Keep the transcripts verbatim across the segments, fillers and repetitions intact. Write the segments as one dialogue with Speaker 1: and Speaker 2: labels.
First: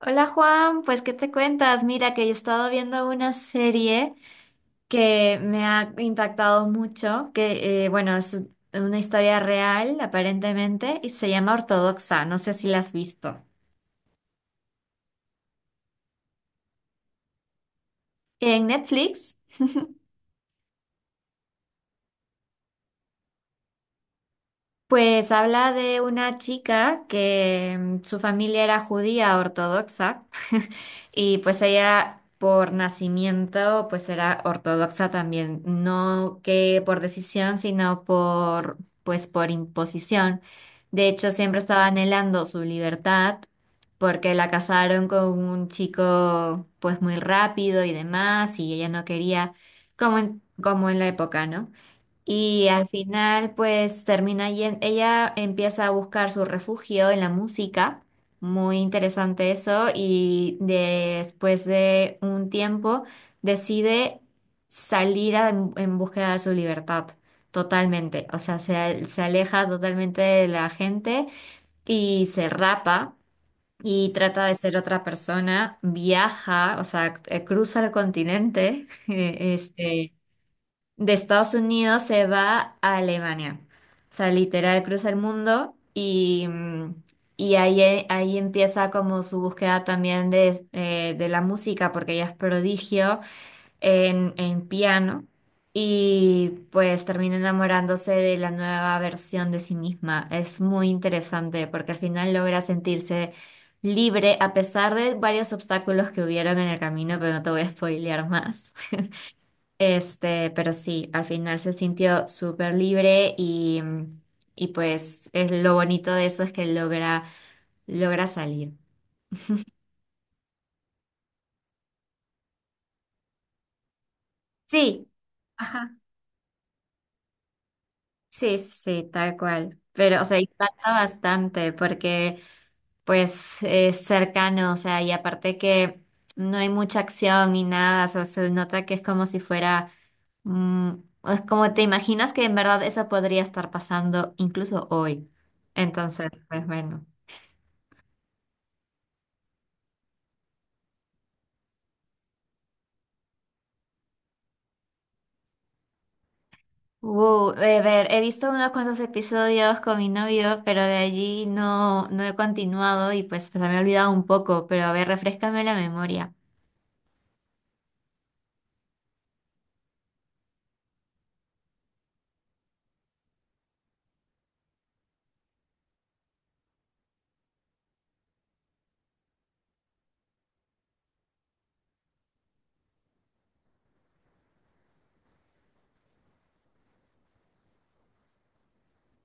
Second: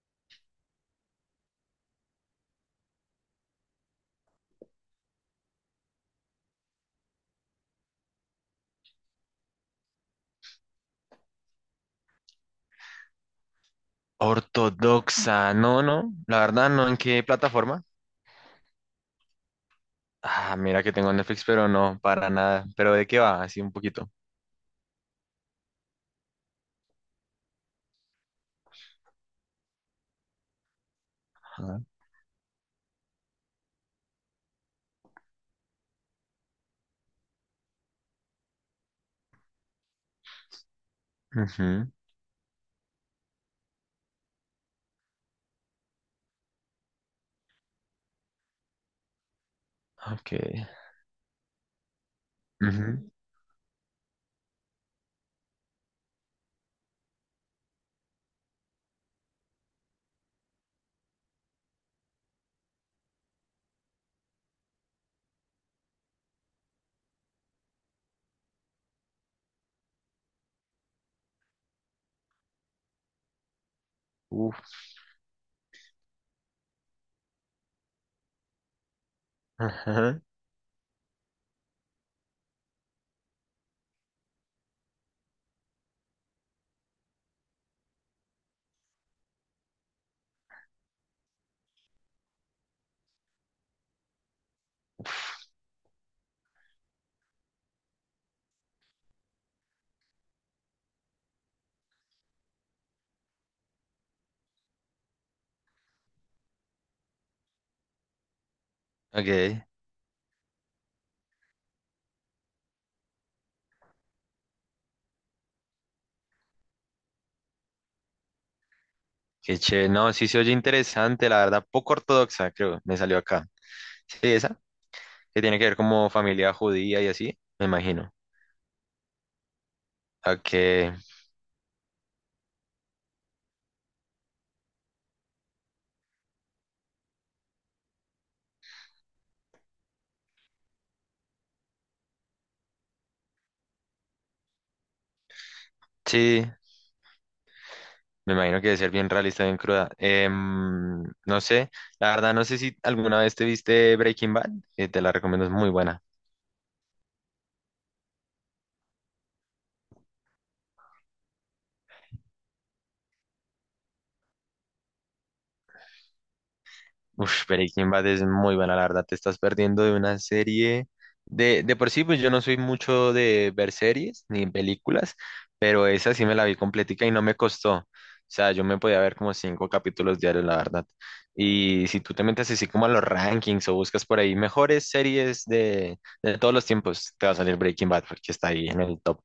Speaker 1: Hola Juan, pues ¿qué te cuentas? Mira que he estado viendo una serie que me ha impactado mucho, que eh, bueno, es una historia real aparentemente y se llama Ortodoxa, no sé si la has visto.
Speaker 2: Ortodoxa, no, no, la verdad no, ¿en qué plataforma?
Speaker 1: En Netflix,
Speaker 2: Ah, mira que tengo Netflix, pero no, para nada. ¿Pero de qué va? Así un poquito.
Speaker 1: pues habla de una chica que mm, su familia era judía ortodoxa. Y pues
Speaker 2: Ajá.
Speaker 1: ella por nacimiento pues era ortodoxa también, no que por decisión, sino por pues por imposición. De hecho, siempre estaba
Speaker 2: Ujú.
Speaker 1: anhelando su libertad porque la casaron con un chico pues muy rápido y demás y ella no quería, como
Speaker 2: Ok.
Speaker 1: en, como en la época, ¿no? Y al
Speaker 2: Ujú.
Speaker 1: final, pues termina yen- ella empieza a buscar su refugio en la música. Muy interesante eso. Y después de un tiempo decide salir a- en, en búsqueda de su libertad. Totalmente. O sea, se, se aleja totalmente de la gente y se rapa y trata de ser
Speaker 2: Uf.
Speaker 1: otra persona. Viaja, o sea, eh, cruza el continente. Este,
Speaker 2: Ajá.
Speaker 1: de Estados Unidos se va a Alemania. O sea, literal cruza el mundo y, mm, y ahí, eh, ahí empieza como su búsqueda también de, eh, de la música, porque ella es prodigio en, en piano y pues termina enamorándose de la nueva versión de sí misma. Es muy interesante porque al final logra sentirse libre a pesar de varios obstáculos que hubieron en el camino, pero no te voy a spoilear más.
Speaker 2: Ok.
Speaker 1: Este, pero sí, al final se sintió súper libre y, y pues es lo bonito de eso es que logra, logra salir.
Speaker 2: Qué chévere, no, sí se oye interesante, la verdad, poco ortodoxa, creo, me salió acá. Sí, esa,
Speaker 1: Sí.
Speaker 2: que tiene que ver
Speaker 1: Ajá.
Speaker 2: como familia judía y así, me imagino.
Speaker 1: Sí, sí, sí, tal cual. Pero, o sea, impacta
Speaker 2: Que
Speaker 1: bastante porque pues es cercano, o sea, y aparte que no hay mucha acción ni nada, o sea, se nota que es como si fuera, mm, es como te imaginas que en verdad eso podría estar pasando incluso hoy. Entonces,
Speaker 2: sí,
Speaker 1: pues bueno.
Speaker 2: me imagino que debe ser bien realista, bien cruda. Em, no sé, la verdad, no sé si alguna vez te viste Breaking Bad, que te la recomiendo, es muy buena.
Speaker 1: Uh, a ver, he visto unos cuantos episodios con mi novio, pero de allí no, no he continuado y pues se me ha olvidado un poco, pero a ver, refréscame la memoria.
Speaker 2: Uf, Breaking Bad es muy buena, la verdad. Te estás perdiendo de una serie. De, de por sí, pues yo no soy mucho de ver series ni películas, pero esa sí me la vi completica y no me costó. O sea, yo me podía ver como cinco capítulos diarios, la verdad. Y si tú te metes así como a los rankings o buscas por ahí mejores series de, de todos los tiempos, te va a salir Breaking Bad porque está ahí en el top.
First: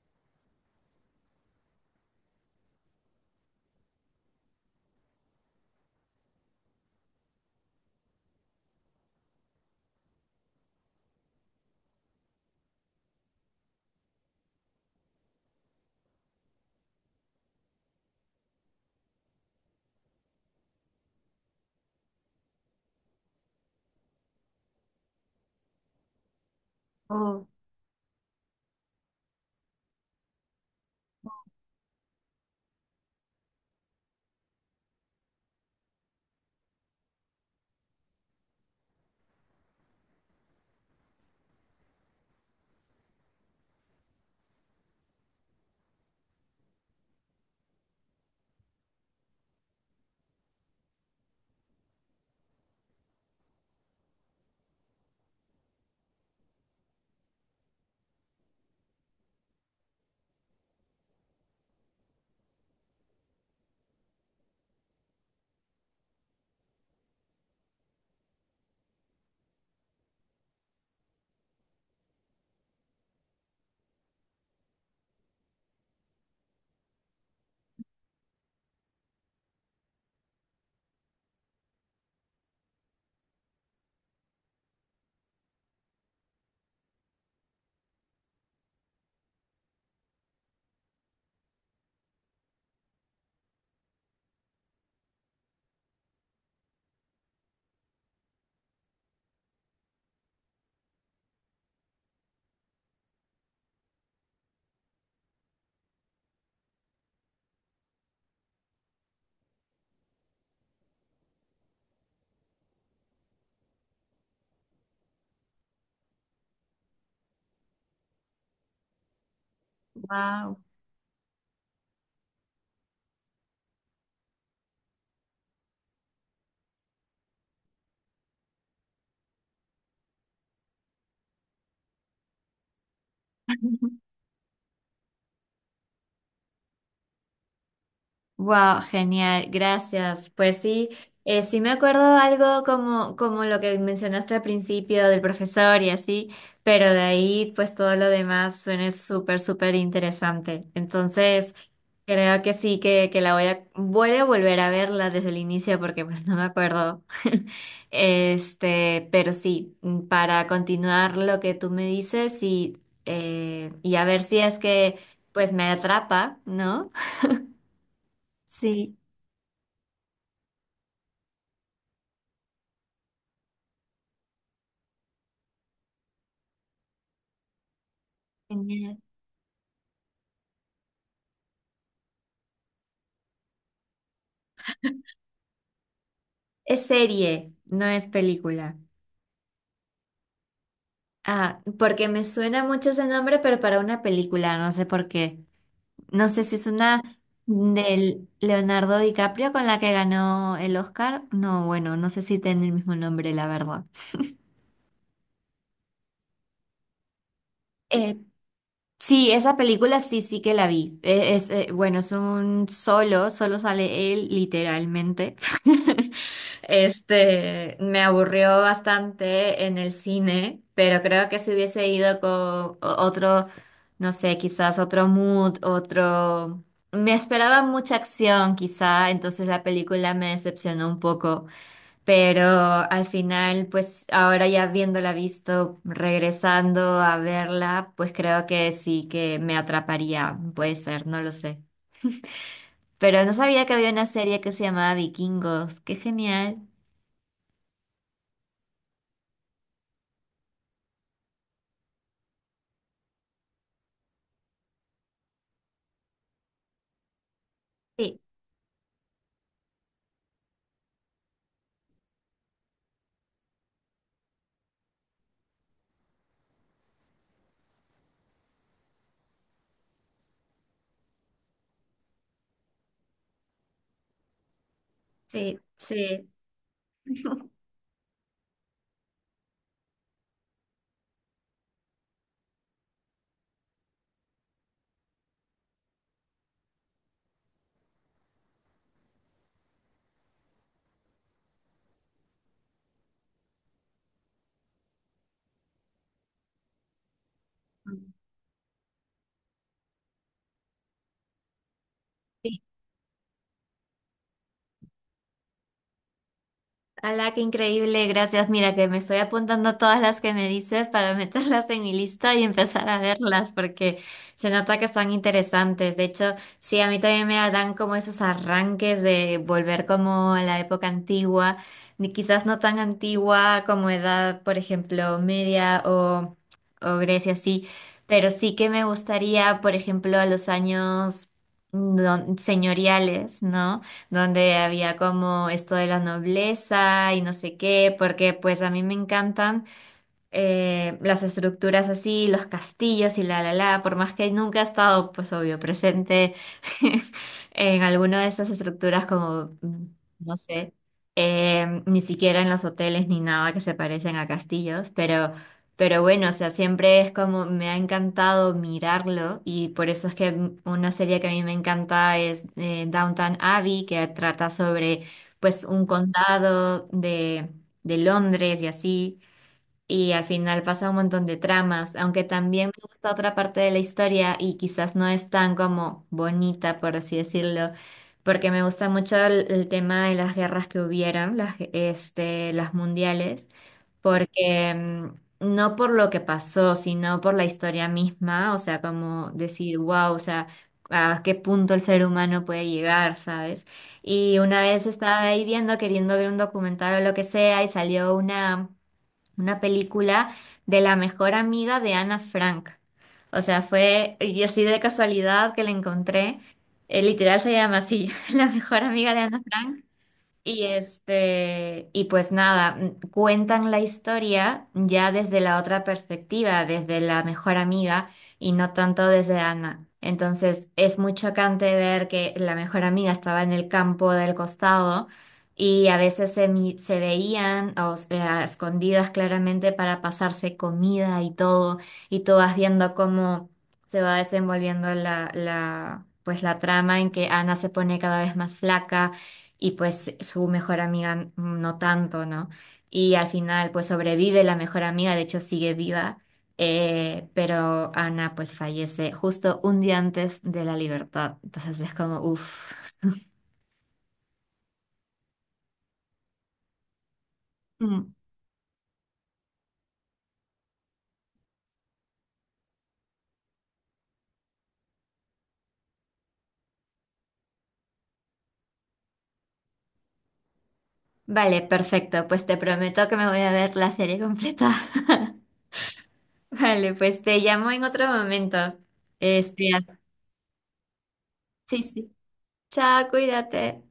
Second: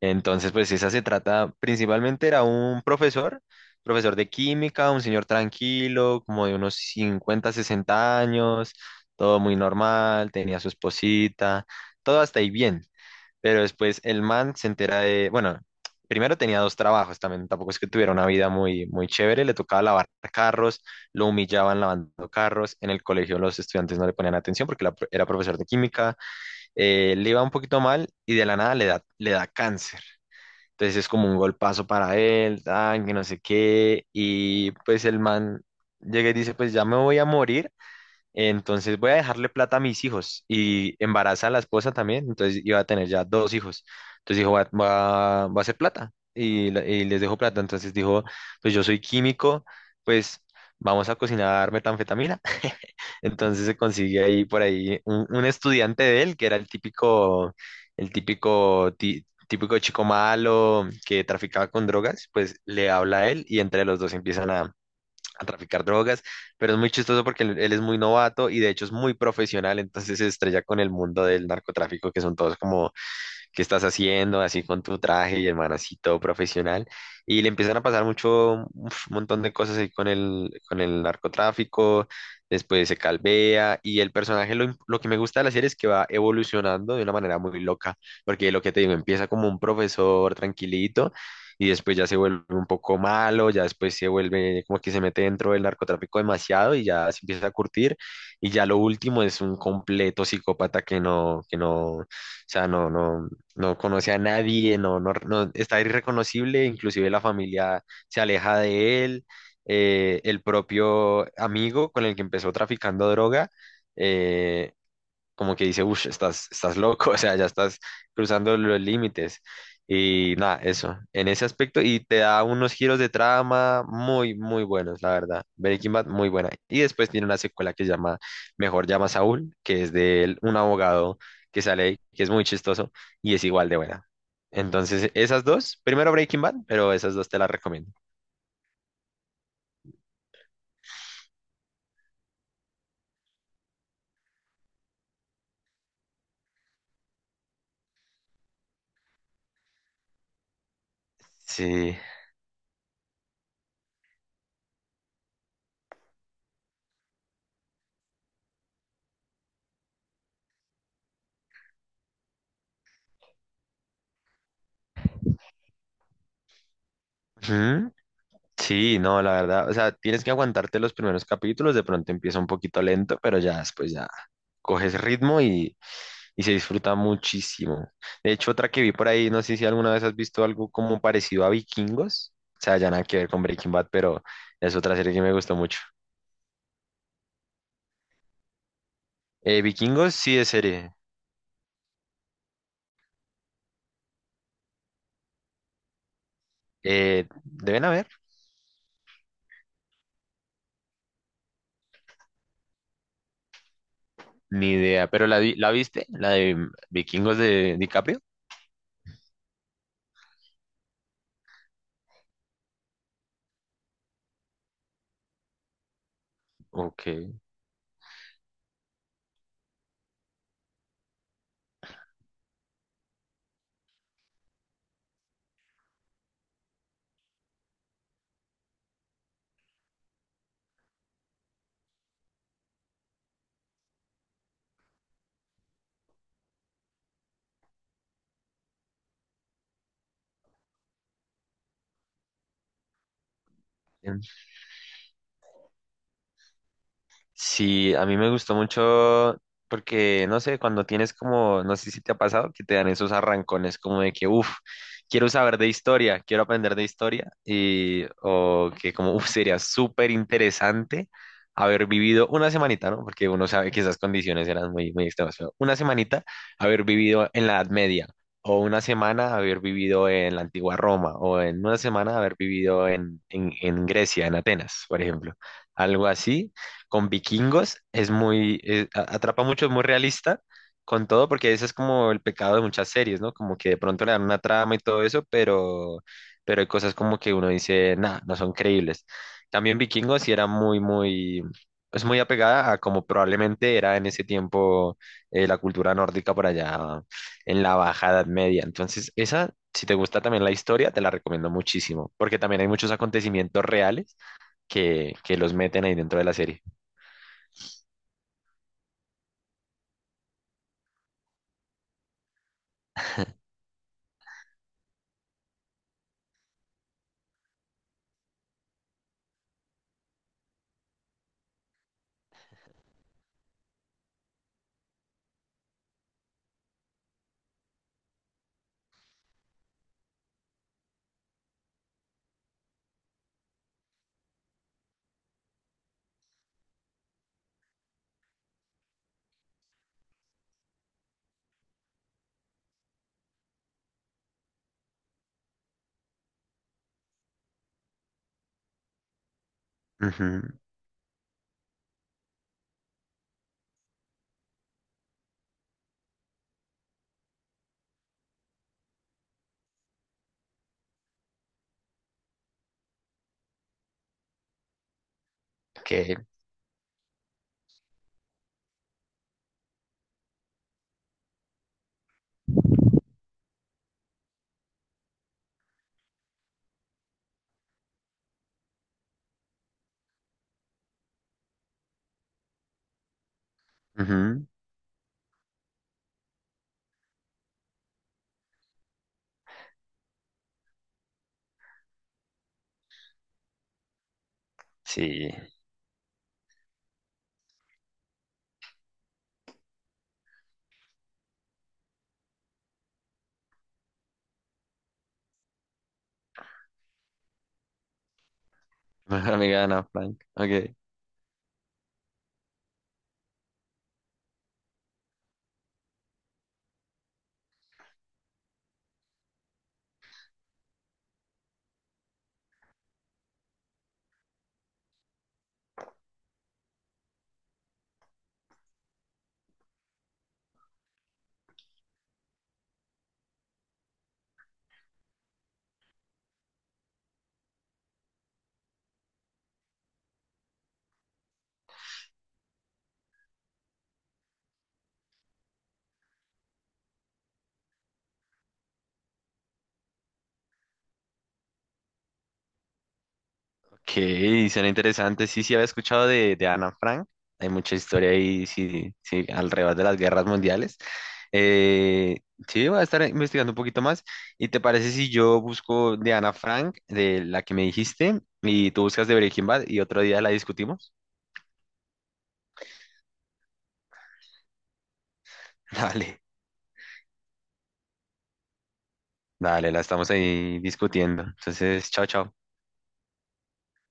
Speaker 2: Entonces, pues esa se trata, principalmente era un profesor profesor de química, un señor tranquilo, como de unos cincuenta, sesenta años, todo muy normal, tenía su esposita, todo hasta ahí bien. Pero después el man se entera de, bueno, primero tenía dos trabajos también, tampoco es que tuviera una vida muy, muy chévere, le tocaba lavar carros, lo humillaban lavando carros, en el colegio los estudiantes no le ponían atención porque la- era profesor de química, eh, le iba
Speaker 1: Oh,
Speaker 2: un poquito mal y de la nada le da, le da cáncer. Entonces es como un golpazo para él, tan, que no sé qué. Y pues el man llega y dice, pues ya me voy a morir, entonces voy a dejarle plata a mis hijos y embaraza a la esposa también, entonces iba a tener ya dos hijos. Entonces dijo, va, va, va a hacer plata y, la- y les dejo plata. Entonces dijo, pues yo soy químico, pues vamos a cocinar metanfetamina. Entonces se consigue ahí por ahí un, un estudiante de él, que era el típico, el típico, ti- típico chico malo que traficaba con drogas, pues le habla a él y entre los dos empiezan a traficar drogas, pero es muy chistoso porque él, él es muy novato y de hecho es muy profesional, entonces se estrella con el mundo del narcotráfico, que son todos como qué estás haciendo, así con tu traje y el man así todo profesional. Y le empiezan a pasar mucho, uf, un montón de cosas ahí con el, con el narcotráfico, después se calvea y el personaje, lo, im- lo que me gusta de la serie es que va evolucionando de una manera muy loca, porque lo que te digo, empieza como un profesor tranquilito y después ya se vuelve un poco malo, ya después se vuelve como que se mete dentro del narcotráfico demasiado y ya se empieza a curtir y ya lo último es un completo psicópata que no, que no, o sea, no, no no conoce a nadie, no, no, no- está irreconocible, inclusive la familia se aleja de él, eh, el propio amigo con el que empezó traficando droga, eh, como que dice, uff, estás, estás loco, o sea, ya estás cruzando los límites. Y
Speaker 1: wow.
Speaker 2: nada, eso, en ese aspecto, y te da unos giros de trama muy, muy buenos, la verdad. Breaking Bad, muy buena. Y después tiene una secuela que se llama Mejor llama a Saúl, que es de él, un abogado que sale, ahí, que es muy chistoso y es igual de buena. Entonces, esas dos, primero Breaking Bad, pero esas dos te las recomiendo.
Speaker 1: Wow, genial, gracias. Pues sí, eh, sí me acuerdo algo como, como lo que mencionaste al principio del profesor y así, pero de ahí pues todo lo demás suena súper, súper interesante. Entonces,
Speaker 2: Sí.
Speaker 1: creo que sí, que, que la voy a, voy a volver a verla desde el inicio porque pues no me acuerdo. Este, pero sí, mm, para continuar lo que tú me dices y, eh, y a ver si es que pues me atrapa, ¿no?
Speaker 2: Ujú.
Speaker 1: Sí.
Speaker 2: Sí, no, la verdad, o sea, tienes que aguantarte los primeros capítulos, de pronto empieza un poquito lento, pero ya después ya coges ritmo y, y se disfruta muchísimo. De hecho, otra que vi
Speaker 1: Genial.
Speaker 2: por ahí, no sé si alguna vez has visto algo como parecido a Vikingos, o sea, ya nada que ver con Breaking Bad, pero es otra serie que me gustó mucho.
Speaker 1: Es serie, no es película.
Speaker 2: Eh, Vikingos sí es serie,
Speaker 1: Ah, porque me suena mucho ese nombre, pero para una película, no sé por qué. No sé si es una
Speaker 2: eh, deben haber,
Speaker 1: del Leonardo DiCaprio con la que ganó el Oscar. No, bueno, no sé si tiene el mismo nombre, la verdad.
Speaker 2: ni idea, pero la, vi- ¿la viste? ¿La de Vikingos de
Speaker 1: Eh,
Speaker 2: DiCaprio?
Speaker 1: Sí, esa película sí, sí que la vi. E- Es, eh, bueno, es un solo, solo sale él literalmente.
Speaker 2: Ok.
Speaker 1: Este, me aburrió bastante en el cine, pero creo que si hubiese ido con o- otro, no sé, quizás otro mood, otro... Me esperaba mucha acción, quizá, entonces la película me decepcionó un poco. Pero al final, pues ahora ya viéndola visto, regresando a verla, pues creo que sí que me atraparía, puede ser, no lo sé. Pero no sabía que había una serie que se llamaba Vikingos, qué genial.
Speaker 2: Sí, a mí me gustó mucho porque, no sé, cuando tienes como, no sé si te ha pasado, que te dan esos arrancones como de que, uff, quiero saber de historia, quiero aprender de historia, y,
Speaker 1: Sí,
Speaker 2: o que como, uff, sería súper interesante haber vivido una semanita, ¿no? Porque uno sabe que esas condiciones eran muy, muy extremas, pero una semanita haber vivido en la Edad Media, o una semana haber vivido en la antigua Roma, o en una semana haber vivido en, en, en Grecia, en Atenas, por ejemplo
Speaker 1: sí,
Speaker 2: algo
Speaker 1: sí.
Speaker 2: así, con vikingos es muy, eh, a- atrapa mucho, es muy realista con todo, porque ese es como el pecado de muchas series, ¿no? Como que de pronto le dan una trama y todo eso, pero, pero hay cosas como que uno dice, nah, no son creíbles. También vikingos sí era muy, muy, es muy apegada a como probablemente era en ese tiempo eh, la cultura nórdica por allá en la Baja Edad Media. Entonces, esa, si te gusta también la historia, te la recomiendo muchísimo, porque también hay muchos acontecimientos reales que, que los meten ahí dentro de la serie.
Speaker 1: Ala, qué increíble, gracias. Mira que me estoy apuntando todas las que me dices para meterlas en mi lista y empezar a verlas porque se nota que son interesantes. De hecho, sí, a mí también me dan como esos arranques de volver como a la época antigua, ni quizás no tan antigua como edad, por ejemplo, media o, o Grecia, sí, pero sí que me gustaría, por ejemplo, a los años mm, don- señoriales, ¿no? Donde había como esto de la nobleza y no sé qué, porque pues a mí me encantan, eh, las estructuras así, los castillos y la la la, por más que nunca he estado, pues obvio, presente en alguna de esas estructuras como, mm, no
Speaker 2: Ujú.
Speaker 1: sé, eh, ni siquiera en los hoteles ni nada que se parecen a castillos, pero, pero bueno, o sea, siempre es como me ha encantado mirarlo y por eso es que mm, una serie que a mí me encanta es eh, Downton Abbey, que trata sobre pues un
Speaker 2: Ok,
Speaker 1: condado de, de Londres y así. Y al final pasa un montón de tramas, aunque también me gusta otra parte de la historia y quizás no es tan como bonita, por así decirlo, porque me gusta mucho el, el tema de las guerras que hubieron, las, este, las mundiales,
Speaker 2: ujú.
Speaker 1: porque mm, no por lo que pasó, sino por la historia misma, o sea, como decir, wow, o sea, a qué punto el ser humano puede llegar, ¿sabes? Y una vez estaba
Speaker 2: Sí.
Speaker 1: ahí viendo, queriendo ver un documental o lo que sea, y salió una una película de la mejor amiga de Ana Frank. O sea, fue, y así de casualidad que la encontré, eh, literal se llama así, la mejor amiga de
Speaker 2: Mejor
Speaker 1: Ana
Speaker 2: amiga de Ana
Speaker 1: Frank.
Speaker 2: Frank.
Speaker 1: Y
Speaker 2: Ok.
Speaker 1: este, y pues nada, m- cuentan la historia ya desde la otra perspectiva, desde la mejor amiga y no tanto desde Ana. Entonces es muy chocante ver que la mejor amiga estaba en el campo del costado y a veces se, mi- se veían, o sea, escondidas claramente para pasarse comida y todo, y tú vas viendo cómo se va desenvolviendo la, la, pues la trama en que Ana se pone cada vez más flaca y pues su mejor amiga no tanto, ¿no? Y al final pues sobrevive la mejor amiga, de hecho sigue viva, eh, pero Ana pues fallece justo un día antes de la libertad, entonces es como, uff.
Speaker 2: Ok, suena interesante. Sí, sí, había escuchado de, de Ana Frank. Hay mucha historia
Speaker 1: Mm.
Speaker 2: ahí, sí, sí, alrededor de las guerras mundiales. Eh, sí, voy a estar investigando un poquito más. ¿Y te parece si yo busco de Ana Frank, de la que me dijiste, y tú buscas de Breaking Bad y otro día la discutimos?
Speaker 1: Vale, perfecto, pues te prometo que me voy a ver la serie completa.
Speaker 2: Dale,
Speaker 1: Vale, pues te llamo en otro momento. Este,
Speaker 2: dale, la
Speaker 1: as-
Speaker 2: estamos ahí discutiendo.
Speaker 1: sí,
Speaker 2: Entonces, chao,
Speaker 1: sí.
Speaker 2: chao.
Speaker 1: Chao, cuídate.